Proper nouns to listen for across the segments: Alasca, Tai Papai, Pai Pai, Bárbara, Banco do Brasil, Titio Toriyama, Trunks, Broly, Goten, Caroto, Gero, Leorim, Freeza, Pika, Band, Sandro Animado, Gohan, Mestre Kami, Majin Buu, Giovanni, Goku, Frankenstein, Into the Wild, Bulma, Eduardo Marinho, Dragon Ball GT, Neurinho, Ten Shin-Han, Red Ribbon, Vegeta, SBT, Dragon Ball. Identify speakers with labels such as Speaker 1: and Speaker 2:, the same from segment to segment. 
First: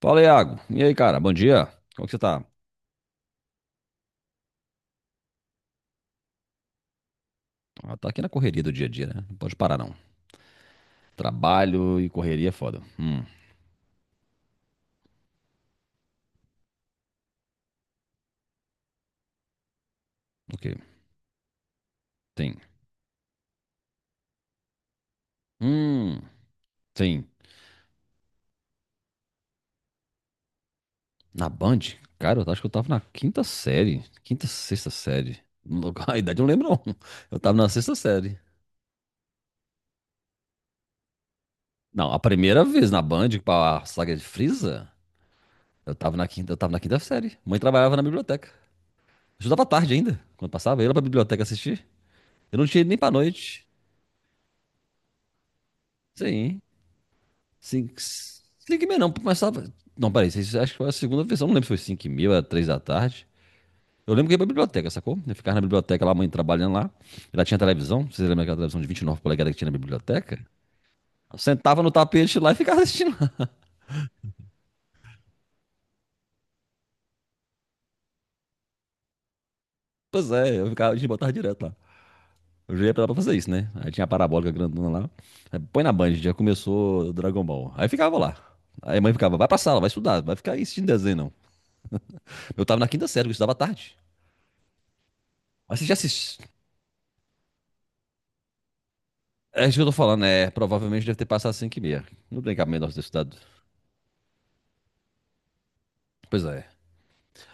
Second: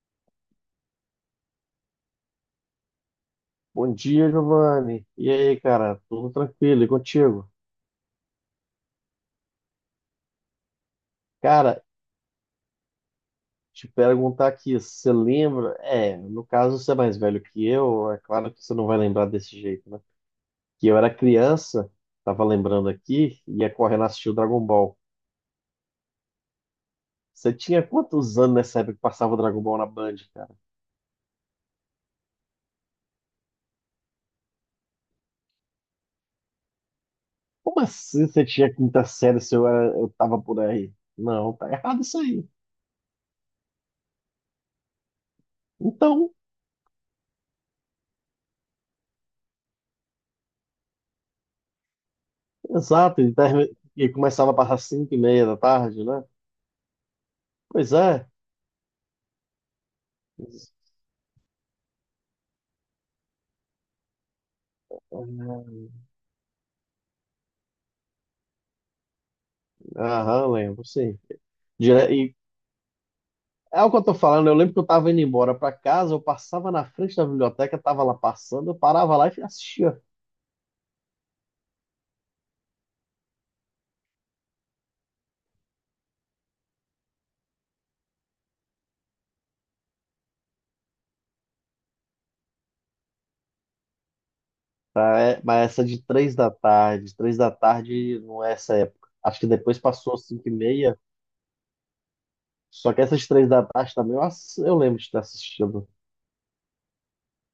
Speaker 1: Fala, Iago. E aí, cara? Bom dia. Como é que você tá?
Speaker 2: Bom dia, Giovanni. E aí, cara? Tudo tranquilo? E contigo?
Speaker 1: Ah, tá aqui na correria do dia a dia, né? Não pode parar, não.
Speaker 2: Cara,
Speaker 1: Trabalho e correria é foda.
Speaker 2: te perguntar aqui, você lembra? É, no caso você é mais velho que eu, é claro que você não vai lembrar desse jeito, né?
Speaker 1: Ok.
Speaker 2: Que eu era criança, tava
Speaker 1: Tem.
Speaker 2: lembrando aqui, ia correndo assistir o Dragon Ball.
Speaker 1: Hum, tem.
Speaker 2: Você tinha quantos anos nessa época que passava o Dragon Ball na Band, cara?
Speaker 1: Na Band? Cara, eu acho que eu tava na quinta série. Quinta, sexta série. A idade eu não lembro, não. Eu tava na
Speaker 2: Como
Speaker 1: sexta
Speaker 2: assim
Speaker 1: série.
Speaker 2: você tinha quinta série se eu tava por aí? Não, tá errado
Speaker 1: Não,
Speaker 2: isso
Speaker 1: a
Speaker 2: aí.
Speaker 1: primeira vez na Band, pra saga de Frieza,
Speaker 2: Então,
Speaker 1: eu tava na quinta série. Mãe trabalhava na biblioteca. Eu estudava à tarde ainda, quando passava. Eu ia lá pra biblioteca assistir. Eu não tinha ido nem pra
Speaker 2: exato, e,
Speaker 1: noite.
Speaker 2: termi- e começava a passar 5:30 da tarde, né?
Speaker 1: Sim.
Speaker 2: Pois
Speaker 1: 5
Speaker 2: é.
Speaker 1: 5 e meia não, começava. Não, peraí, acho que foi a segunda versão, não lembro se foi 5h30, era 3 da tarde. Eu lembro que ia pra biblioteca, sacou? Eu ficava na
Speaker 2: Aham,
Speaker 1: biblioteca lá, a mãe trabalhando lá. Ela tinha televisão, vocês lembram daquela televisão de 29 polegadas que tinha na biblioteca?
Speaker 2: lembro, sim.
Speaker 1: Eu sentava no
Speaker 2: E
Speaker 1: tapete lá e ficava assistindo lá.
Speaker 2: é o que eu tô falando, eu lembro que eu tava indo embora pra casa, eu passava na frente da biblioteca, tava lá passando, eu parava lá e assistia.
Speaker 1: Pois é, eu ficava, a gente botava direto lá. Eu já ia pra lá pra fazer isso, né? Aí tinha a parabólica grandona lá. Aí, põe na Band, já começou Dragon Ball. Aí ficava lá. Aí a mãe ficava, vai pra sala, vai estudar, vai ficar aí assistindo desenho, não. Eu tava na quinta série, eu estudava à tarde.
Speaker 2: Tá, mas
Speaker 1: Mas
Speaker 2: essa
Speaker 1: você já
Speaker 2: de
Speaker 1: assistiu?
Speaker 2: três da tarde não é essa época. Acho que
Speaker 1: É isso
Speaker 2: depois
Speaker 1: que eu tô
Speaker 2: passou
Speaker 1: falando,
Speaker 2: cinco
Speaker 1: é.
Speaker 2: e meia,
Speaker 1: Provavelmente deve ter passado 5h30. Não tem cabimento
Speaker 2: só
Speaker 1: nós ter
Speaker 2: que essas
Speaker 1: estudado.
Speaker 2: três da tarde também eu lembro de ter assistido.
Speaker 1: Pois é.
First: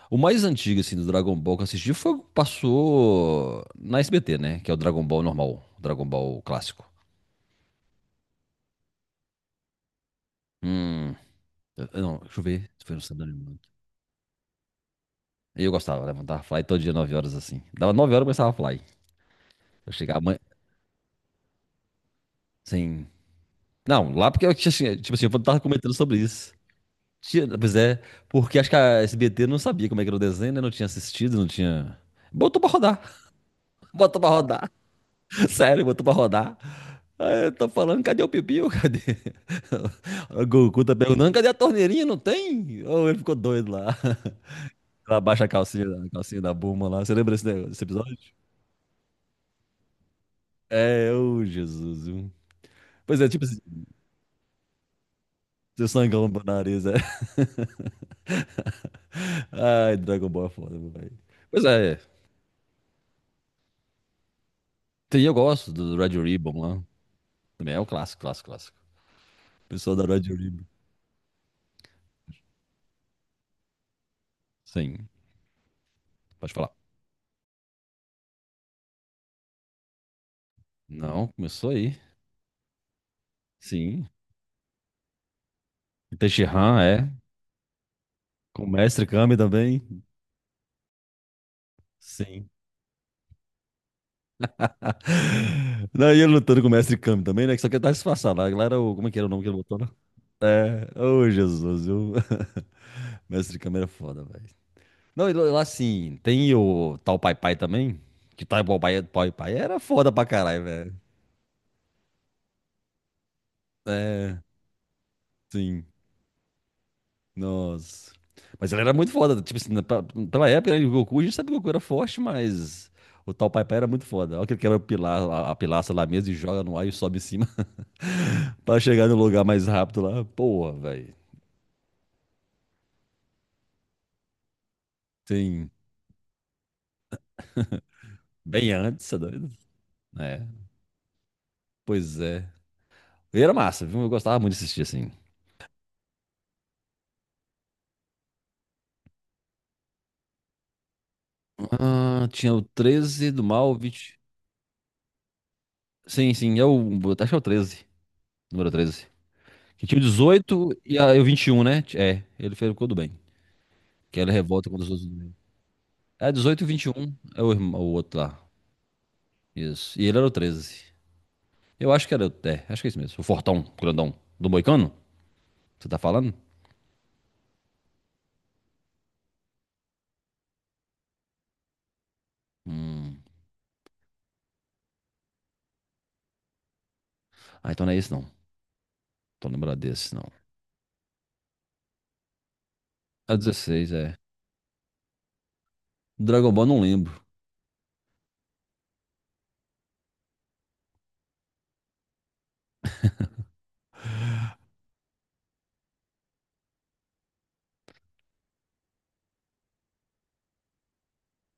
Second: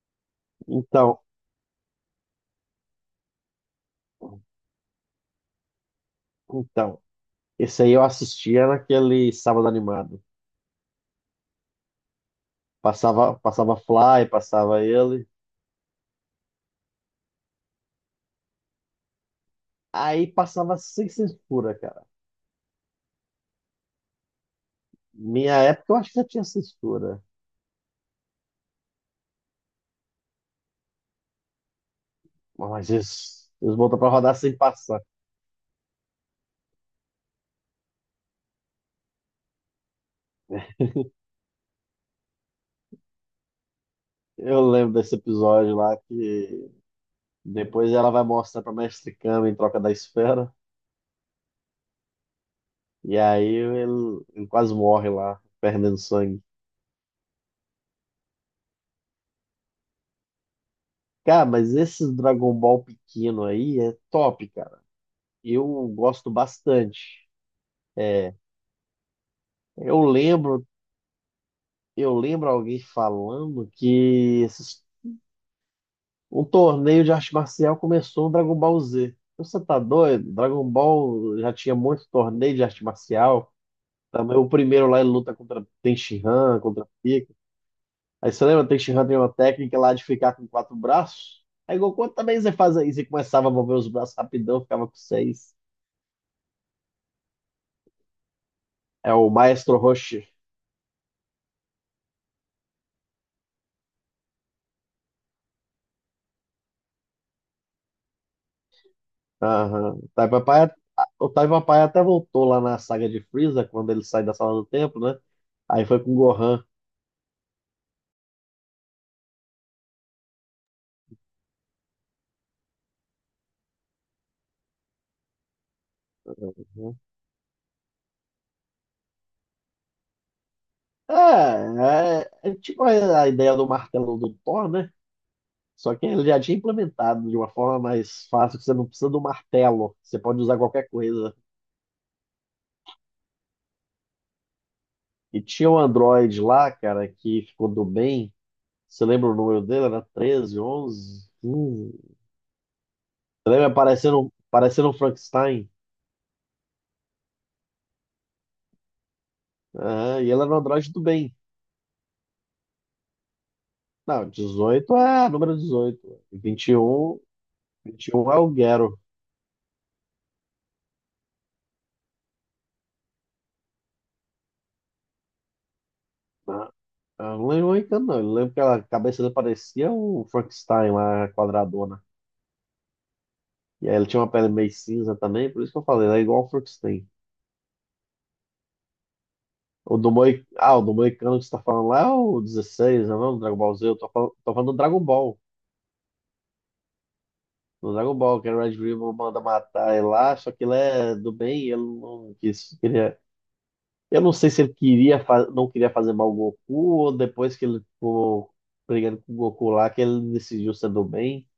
Speaker 1: O mais antigo, assim, do
Speaker 2: Então,
Speaker 1: Dragon Ball que eu assisti foi o que passou na SBT, né? Que é o Dragon Ball normal, o Dragon Ball clássico.
Speaker 2: então, esse aí eu assistia naquele sábado animado.
Speaker 1: Hum. Eu Não, deixa eu ver se foi no Sandro
Speaker 2: Passava,
Speaker 1: Animado.
Speaker 2: passava Fly, passava ele.
Speaker 1: Eu gostava, levantava fly todo dia 9h, assim. Dava 9h e começava a fly. Eu chegava
Speaker 2: Aí
Speaker 1: amanhã.
Speaker 2: passava sem censura, cara.
Speaker 1: Sim. Não, lá porque eu tinha, assim, tipo assim, eu
Speaker 2: Minha
Speaker 1: tava
Speaker 2: época
Speaker 1: comentando
Speaker 2: eu acho que
Speaker 1: sobre
Speaker 2: já tinha
Speaker 1: isso.
Speaker 2: censura.
Speaker 1: Tinha, pois é, porque acho que a SBT não sabia como é que era o desenho, né? Não tinha assistido, não tinha. Botou pra
Speaker 2: Mas
Speaker 1: rodar.
Speaker 2: eles botam pra
Speaker 1: Botou pra
Speaker 2: rodar sem
Speaker 1: rodar.
Speaker 2: passar.
Speaker 1: Sério, botou pra rodar. Aí eu tô falando, cadê o pipiu? Cadê? O Goku tá perguntando, cadê a torneirinha? Não tem? Ou ele ficou doido lá.
Speaker 2: Eu lembro desse
Speaker 1: Ela baixa
Speaker 2: episódio lá
Speaker 1: a calcinha da
Speaker 2: que
Speaker 1: Bulma lá. Você lembra desse
Speaker 2: depois ela vai
Speaker 1: episódio?
Speaker 2: mostrar pra Mestre Kame em troca da esfera.
Speaker 1: É, ô Jesus, viu?
Speaker 2: E
Speaker 1: Pois é,
Speaker 2: aí
Speaker 1: tipo,
Speaker 2: ele quase morre lá,
Speaker 1: seu
Speaker 2: perdendo
Speaker 1: sangão no
Speaker 2: sangue.
Speaker 1: nariz, é. Ai, Dragon Ball é foda, meu velho.
Speaker 2: Cara,
Speaker 1: Pois
Speaker 2: mas
Speaker 1: é,
Speaker 2: esse Dragon Ball pequeno aí é top, cara.
Speaker 1: tem, eu gosto
Speaker 2: Eu
Speaker 1: do Red
Speaker 2: gosto
Speaker 1: Ribbon lá.
Speaker 2: bastante.
Speaker 1: Também é o clássico,
Speaker 2: É,
Speaker 1: clássico, clássico. Pessoal
Speaker 2: eu
Speaker 1: da Red Ribbon.
Speaker 2: lembro, eu lembro alguém falando que esses
Speaker 1: Sim,
Speaker 2: Um
Speaker 1: pode falar.
Speaker 2: torneio de arte marcial começou no Dragon Ball Z. Então, você tá doido? Dragon
Speaker 1: Não,
Speaker 2: Ball já
Speaker 1: começou
Speaker 2: tinha
Speaker 1: aí.
Speaker 2: muito torneio de arte marcial.
Speaker 1: Sim.
Speaker 2: Também o primeiro lá ele luta contra Ten
Speaker 1: Teixe
Speaker 2: Shin-Han, contra
Speaker 1: é.
Speaker 2: Pika. Aí você
Speaker 1: Com
Speaker 2: lembra,
Speaker 1: o
Speaker 2: Ten
Speaker 1: mestre
Speaker 2: Shin-Han tem uma
Speaker 1: Kami
Speaker 2: técnica
Speaker 1: também?
Speaker 2: lá de ficar com quatro braços? Aí Goku também
Speaker 1: Sim.
Speaker 2: você faz isso e começava a mover os braços rapidão, ficava com seis.
Speaker 1: Não, e ele lutando com o mestre Kami também, né? Que só quer dar disfarçado lá. Lá era o. Como é
Speaker 2: É
Speaker 1: que era o
Speaker 2: o
Speaker 1: nome que ele
Speaker 2: Maestro
Speaker 1: botou lá?
Speaker 2: Roshi.
Speaker 1: É. Ô, Jesus, viu? Mestre Kami era foda, velho. Não, e lá assim, tem o tal Pai Pai também? Que tal Pai Pai Pai era
Speaker 2: Aham. O
Speaker 1: foda pra
Speaker 2: Tai
Speaker 1: caralho,
Speaker 2: Papai,
Speaker 1: velho.
Speaker 2: o Tai Papai até voltou lá na saga de Freeza, quando ele sai da
Speaker 1: É,
Speaker 2: sala do tempo, né? Aí
Speaker 1: sim.
Speaker 2: foi com o Gohan.
Speaker 1: Nossa. Mas ele era muito foda. Tipo assim, pela época, né, o Goku, a gente sabe que o Goku era forte, mas o tal Pai Pai era muito foda. Olha que ele quebra o pilar, a pilastra lá mesmo e joga no ar e sobe em cima. Pra chegar no lugar mais rápido lá, porra, velho.
Speaker 2: É, é, tipo a ideia do martelo do Thor, né?
Speaker 1: Sim,
Speaker 2: Só que ele já tinha implementado de uma forma mais fácil, que
Speaker 1: bem
Speaker 2: você não
Speaker 1: antes,
Speaker 2: precisa
Speaker 1: você é
Speaker 2: do
Speaker 1: doido?
Speaker 2: martelo, você pode
Speaker 1: É,
Speaker 2: usar qualquer coisa.
Speaker 1: pois é. E era massa, viu? Eu gostava muito de assistir assim.
Speaker 2: E tinha um Android lá, cara, que ficou do bem. Você lembra o número dele? Era 13, 11. 15.
Speaker 1: Ah, tinha o 13 do
Speaker 2: Você lembra
Speaker 1: Malvich.
Speaker 2: parecendo um Frankenstein?
Speaker 1: Sim, sim, é o. Acho que é o 13, número 13. Que tinha o
Speaker 2: Aham, e ele era um
Speaker 1: 18
Speaker 2: Android
Speaker 1: e
Speaker 2: do
Speaker 1: e o
Speaker 2: bem.
Speaker 1: 21, né? É, ele fez tudo bem. Que
Speaker 2: Não,
Speaker 1: ele revolta contra os
Speaker 2: 18.
Speaker 1: outros do
Speaker 2: É
Speaker 1: bem.
Speaker 2: número 18.
Speaker 1: É, 18 e 21
Speaker 2: 21,
Speaker 1: é o o outro
Speaker 2: 21 é
Speaker 1: lá.
Speaker 2: o Gero,
Speaker 1: Isso. E ele era o 13. Eu acho que era o. É, acho que é isso mesmo. O Fortão, grandão. Do Moicano? Você tá falando?
Speaker 2: né? Eu não lembro muito, não. Eu lembro que a cabeça dele parecia o Frankenstein lá, a quadradona.
Speaker 1: Hum.
Speaker 2: E aí ele tinha uma pele meio cinza também, por isso que eu falei, ele é igual o Frankenstein.
Speaker 1: Ah, então não é esse não. Tô lembrado desse, não.
Speaker 2: Ah, o do Moicano que você tá falando lá é o 16, não é
Speaker 1: É
Speaker 2: o Dragon Ball Z?
Speaker 1: 16
Speaker 2: Eu tô
Speaker 1: é.
Speaker 2: falando, tô falando do Dragon Ball.
Speaker 1: Dragon Ball não lembro.
Speaker 2: Do Dragon Ball, que o Red Ribbon manda matar ele lá, só que ele é do bem, ele não quis, queria... Eu não sei se ele não queria fazer mal ao Goku, ou depois que ele ficou brigando com o Goku lá, que ele decidiu ser do bem.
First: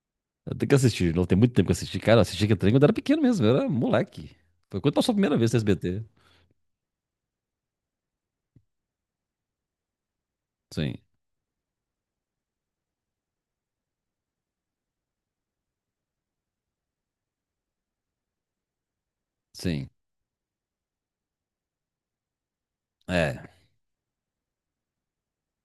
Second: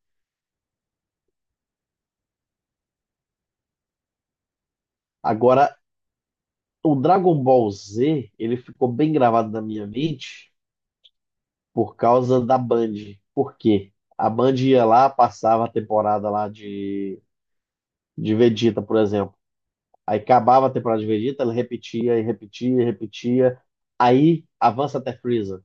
Speaker 1: Eu tenho que assistir, não tem muito tempo que eu assisti. Cara, eu assisti que trem quando eu era pequeno mesmo, eu era moleque. Foi quando passou a primeira vez no
Speaker 2: Agora,
Speaker 1: SBT.
Speaker 2: o Dragon Ball Z, ele ficou bem gravado na minha mente
Speaker 1: Sim,
Speaker 2: por causa da Band. Por quê? A Band ia lá, passava a temporada lá de Vegeta, por exemplo.
Speaker 1: sim.
Speaker 2: Aí acabava a temporada de Vegeta, ele repetia e repetia e
Speaker 1: É,
Speaker 2: repetia. Aí avança até Freeza.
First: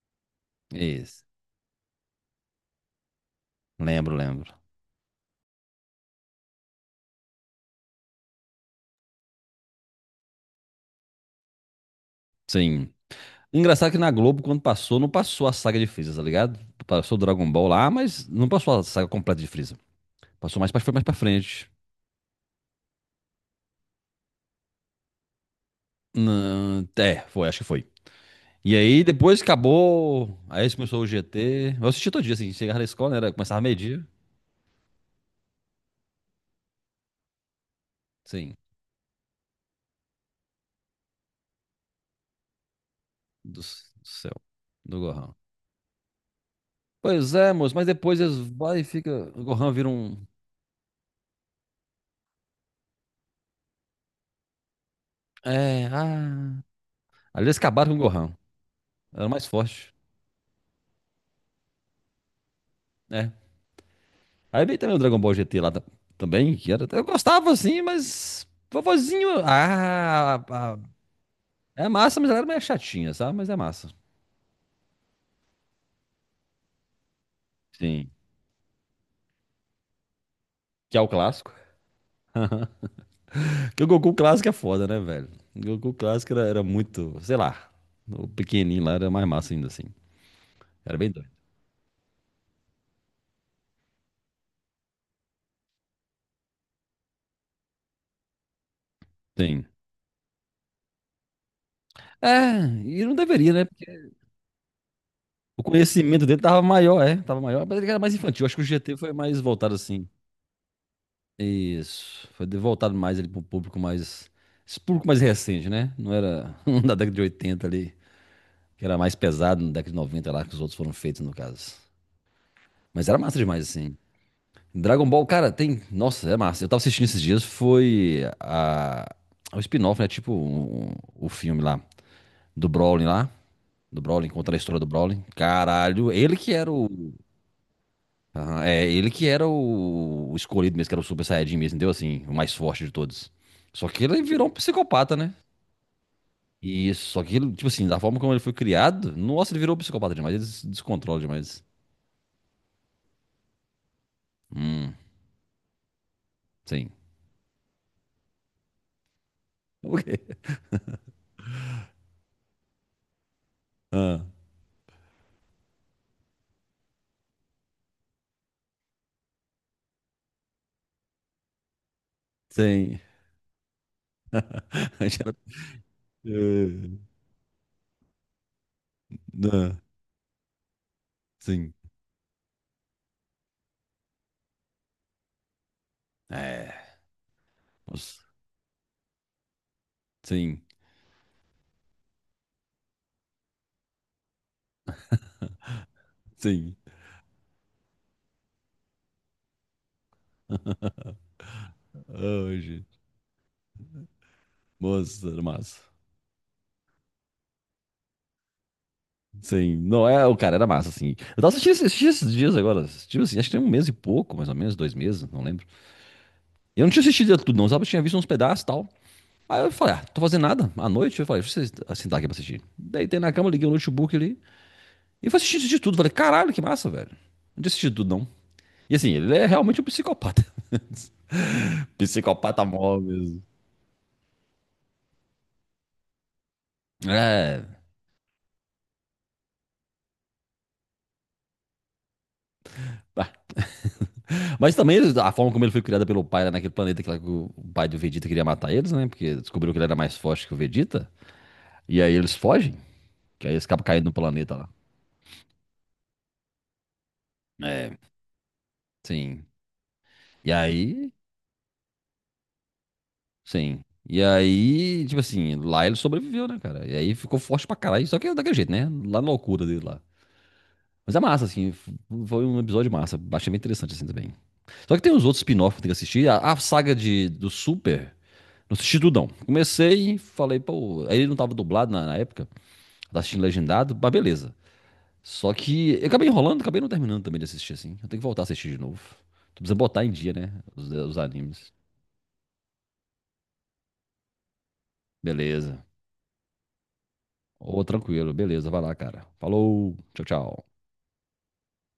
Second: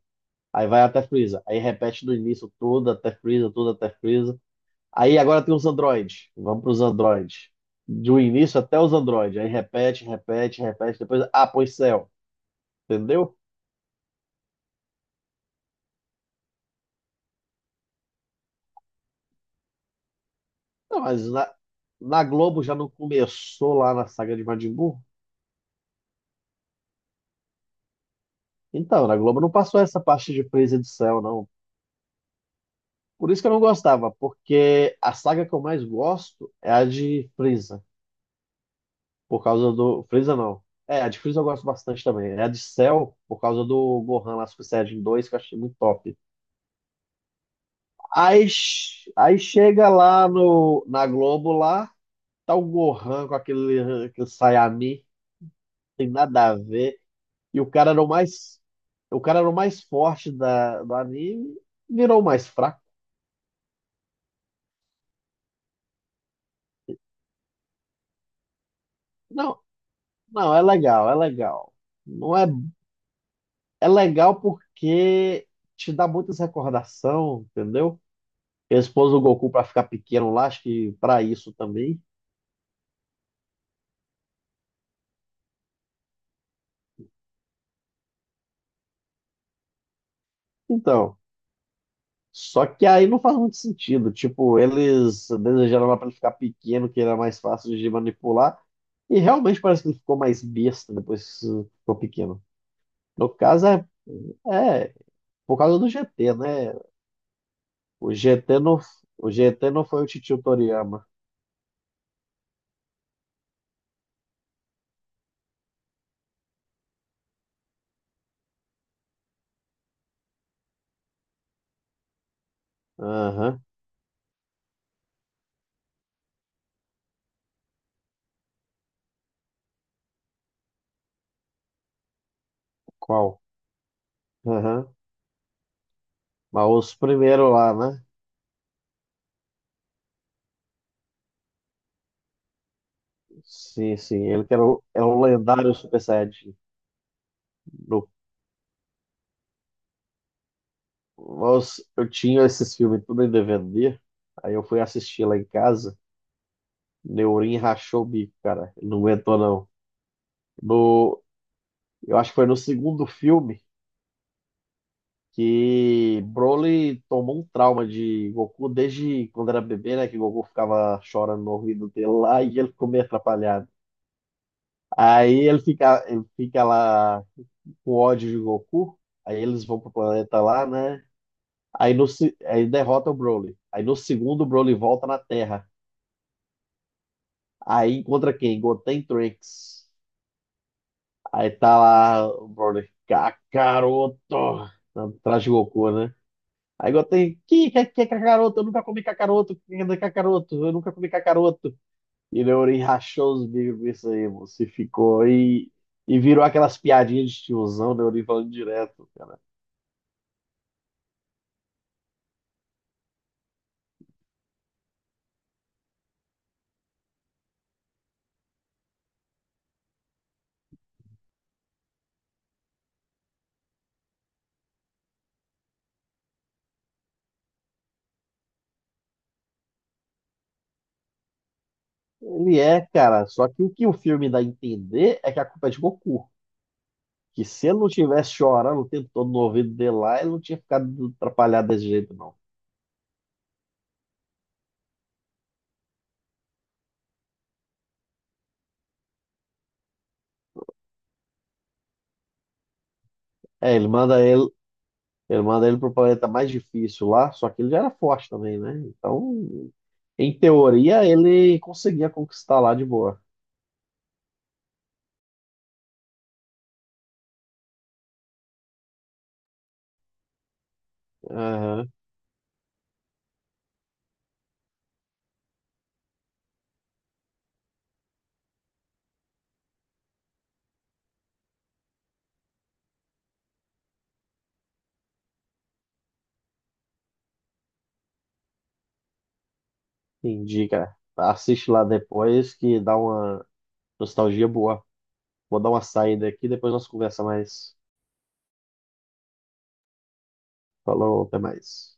Speaker 2: Aí vai até
Speaker 1: isso.
Speaker 2: Freeza. Aí repete do início tudo, até Freeza, tudo até
Speaker 1: Lembro,
Speaker 2: Freeza.
Speaker 1: lembro.
Speaker 2: Aí agora tem os Android. Vamos para os Android. Do início até os Android. Aí repete, repete, repete. Depois, ah, pois céu.
Speaker 1: Sim.
Speaker 2: Entendeu?
Speaker 1: Engraçado que na Globo, quando passou, não passou a saga de Freeza, tá ligado? Passou o Dragon Ball lá, mas não passou a saga completa de Freeza. Foi
Speaker 2: Não,
Speaker 1: mais pra
Speaker 2: mas na,
Speaker 1: frente.
Speaker 2: na Globo já não começou lá na saga de Majin Buu?
Speaker 1: Não, é, foi, acho que foi. E aí,
Speaker 2: Então, na Globo
Speaker 1: depois que
Speaker 2: não passou essa parte
Speaker 1: acabou.
Speaker 2: de
Speaker 1: Aí
Speaker 2: presa de
Speaker 1: começou o
Speaker 2: céu, não.
Speaker 1: GT. Eu assisti todo dia, assim. Chegava na escola, né,
Speaker 2: Por
Speaker 1: era,
Speaker 2: isso que eu não
Speaker 1: começava meio-dia.
Speaker 2: gostava, porque a saga que eu mais gosto é a de Frieza,
Speaker 1: Sim.
Speaker 2: por causa do... Frieza não. É, a de Frieza eu gosto bastante também. É a de Cell, por causa do
Speaker 1: Do
Speaker 2: Gohan
Speaker 1: céu,
Speaker 2: lá, Super
Speaker 1: do
Speaker 2: Saiyajin 2,
Speaker 1: Gohan.
Speaker 2: que eu achei muito top.
Speaker 1: Pois é, moço, mas depois eles
Speaker 2: Aí,
Speaker 1: vai e
Speaker 2: ch-
Speaker 1: fica.
Speaker 2: aí
Speaker 1: O Gohan vira
Speaker 2: chega
Speaker 1: um.
Speaker 2: lá no, na Globo, lá tá o Gohan com aquele Sayami,
Speaker 1: É,
Speaker 2: tem nada a
Speaker 1: ah.
Speaker 2: ver.
Speaker 1: Ali eles
Speaker 2: E o cara
Speaker 1: acabaram com
Speaker 2: era o
Speaker 1: o Gohan.
Speaker 2: mais, o
Speaker 1: Era o
Speaker 2: cara
Speaker 1: mais
Speaker 2: era o mais
Speaker 1: forte.
Speaker 2: forte do anime, virou o mais fraco.
Speaker 1: É. Aí veio também o Dragon Ball GT lá também, que era. Eu gostava assim, mas. Vovozinho.
Speaker 2: Não,
Speaker 1: Ah,
Speaker 2: não, é
Speaker 1: ah,
Speaker 2: legal, é legal.
Speaker 1: é massa, mas
Speaker 2: Não
Speaker 1: ela
Speaker 2: é,
Speaker 1: era meio chatinha, sabe? Mas é
Speaker 2: é
Speaker 1: massa.
Speaker 2: legal porque te dá muitas recordação, entendeu?
Speaker 1: Sim.
Speaker 2: Eles pôs o Goku pra ficar pequeno lá, acho que
Speaker 1: Que é o
Speaker 2: pra isso
Speaker 1: clássico.
Speaker 2: também.
Speaker 1: Porque o Goku clássico é foda, né, velho? O Goku clássico era muito, sei lá, o pequenininho lá era mais massa ainda assim. Era bem
Speaker 2: Então,
Speaker 1: doido.
Speaker 2: só que aí não faz muito sentido. Tipo, eles desejaram lá pra ele ficar pequeno, que era mais fácil de manipular. E realmente
Speaker 1: Sim.
Speaker 2: parece que ele ficou mais besta depois que ficou pequeno.
Speaker 1: É, e não
Speaker 2: No
Speaker 1: deveria, né?
Speaker 2: caso,
Speaker 1: Porque
Speaker 2: é, Por
Speaker 1: o
Speaker 2: causa do
Speaker 1: conhecimento
Speaker 2: GT,
Speaker 1: dele tava
Speaker 2: né?
Speaker 1: maior, é, tava maior, mas ele era mais
Speaker 2: O
Speaker 1: infantil. Acho
Speaker 2: GT
Speaker 1: que o
Speaker 2: não,
Speaker 1: GT foi mais
Speaker 2: o GT
Speaker 1: voltado
Speaker 2: não foi o
Speaker 1: assim.
Speaker 2: Titio Toriyama.
Speaker 1: Isso, voltado mais ali pro público mais, esse público mais recente, né? Não era um da década de 80 ali, que era mais pesado, na década de 90 lá que os outros foram feitos no caso. Mas era massa
Speaker 2: Aham.
Speaker 1: demais assim. Dragon Ball, cara, tem, nossa, é massa. Eu tava assistindo esses dias, foi a o spin-off, né? Tipo o filme lá,
Speaker 2: Qual?
Speaker 1: do Broly contra a história do
Speaker 2: Aham.
Speaker 1: Broly. Caralho, ele que
Speaker 2: Mas
Speaker 1: era o
Speaker 2: os primeiros lá, né?
Speaker 1: Aham, É, ele que era o escolhido mesmo, que era o Super Saiyajin mesmo, entendeu? Assim, o mais forte de todos. Só
Speaker 2: Sim,
Speaker 1: que ele
Speaker 2: sim. Ele
Speaker 1: virou um
Speaker 2: que era o, era
Speaker 1: psicopata,
Speaker 2: o
Speaker 1: né?
Speaker 2: lendário Super Saiyajin.
Speaker 1: E isso, só que ele, tipo assim, da
Speaker 2: No,
Speaker 1: forma como ele foi criado, nossa, ele virou um psicopata demais, ele se descontrola demais.
Speaker 2: nós- Eu tinha esses filmes tudo em DVD. Aí eu fui
Speaker 1: Hum,
Speaker 2: assistir lá em casa.
Speaker 1: sim.
Speaker 2: Neurinho rachou o bico, cara. Ele não aguentou, não.
Speaker 1: O quê?
Speaker 2: No, eu acho que foi no segundo filme, que Broly tomou um trauma de Goku desde quando era bebê, né? Que Goku ficava chorando no ouvido dele lá e ele ficou
Speaker 1: Sim.
Speaker 2: meio atrapalhado.
Speaker 1: Já-
Speaker 2: Aí ele fica
Speaker 1: É,
Speaker 2: lá com ódio de Goku, aí eles
Speaker 1: não,
Speaker 2: vão pro planeta lá, né?
Speaker 1: sim.
Speaker 2: Aí, no, se- aí derrota o Broly. Aí no segundo, o Broly volta na Terra.
Speaker 1: É.
Speaker 2: Aí
Speaker 1: Nossa,
Speaker 2: encontra quem? Goten e Trunks.
Speaker 1: sim,
Speaker 2: Aí tá lá o Broly. " Caroto! Atrás de Goku, né?
Speaker 1: sim.
Speaker 2: Aí igual tem, que é cacaroto, eu nunca comi cacaroto, cacaroto, eu nunca comi cacaroto. E Leorim
Speaker 1: Hoje.
Speaker 2: rachou os bicos com isso aí, moço, e
Speaker 1: Nossa,
Speaker 2: ficou,
Speaker 1: era
Speaker 2: e,
Speaker 1: massa.
Speaker 2: e virou aquelas piadinhas de tiozão, Leorim falando direto, cara.
Speaker 1: Sim, não é, o cara era massa, assim. Eu tava assistindo, esses assisti esses dias agora, assisti, assim, acho que tem um mês e pouco, mais ou menos, 2 meses, não lembro. Eu não tinha assistido tudo, não, sabe? Eu tinha visto uns pedaços e tal. Aí eu falei, ah, tô fazendo nada. À noite, eu falei, deixa eu sentar aqui pra assistir. Deitei na cama, liguei o notebook ali. E fui assistir, assisti tudo. Falei, caralho, que massa, velho. Não tinha assistido tudo, não. E assim, ele é realmente um psicopata.
Speaker 2: Ele
Speaker 1: Psicopata
Speaker 2: é,
Speaker 1: mó
Speaker 2: cara,
Speaker 1: mesmo.
Speaker 2: só que o filme dá a entender é que a culpa é de Goku. Que
Speaker 1: É.
Speaker 2: se ele não tivesse chorando o tempo todo no ouvido dele lá, ele não tinha ficado atrapalhado desse jeito, não.
Speaker 1: Tá. Mas também a forma como ele foi criado pelo pai lá naquele planeta lá que o pai do Vegeta queria matar eles, né? Porque descobriu que ele era mais forte que o Vegeta. E aí eles fogem, que aí eles
Speaker 2: É.
Speaker 1: acabam
Speaker 2: ele
Speaker 1: caindo no
Speaker 2: manda ele
Speaker 1: planeta lá.
Speaker 2: Ele manda ele pro planeta mais difícil lá, só que ele já era
Speaker 1: É.
Speaker 2: forte também, né?
Speaker 1: Sim.
Speaker 2: Então, em
Speaker 1: E
Speaker 2: teoria,
Speaker 1: aí,
Speaker 2: ele conseguia conquistar lá de boa.
Speaker 1: sim. E aí, tipo assim, lá ele sobreviveu, né, cara? E aí ficou forte pra caralho, só que é daquele jeito, né? Lá na loucura dele lá. Mas é massa, assim,
Speaker 2: Aham,
Speaker 1: foi um episódio massa. Achei bem interessante, assim, também. Só que tem uns outros spin-off que tem que assistir. A saga do Super, não assisti tudo, não. Comecei, e falei, pô. Aí ele não tava dublado na época, tava assistindo legendado, mas beleza. Só que eu acabei enrolando, acabei não terminando também de assistir assim. Eu tenho que voltar a assistir de novo. Tu precisa botar em dia, né?
Speaker 2: entendi,
Speaker 1: Os,
Speaker 2: cara.
Speaker 1: os
Speaker 2: Assiste
Speaker 1: animes.
Speaker 2: lá depois que dá uma nostalgia boa. Vou dar uma
Speaker 1: Beleza.
Speaker 2: saída aqui, depois nós conversa mais.
Speaker 1: Ô, tranquilo, beleza, vai lá, cara. Falou, tchau, tchau.
Speaker 2: Falou, até mais.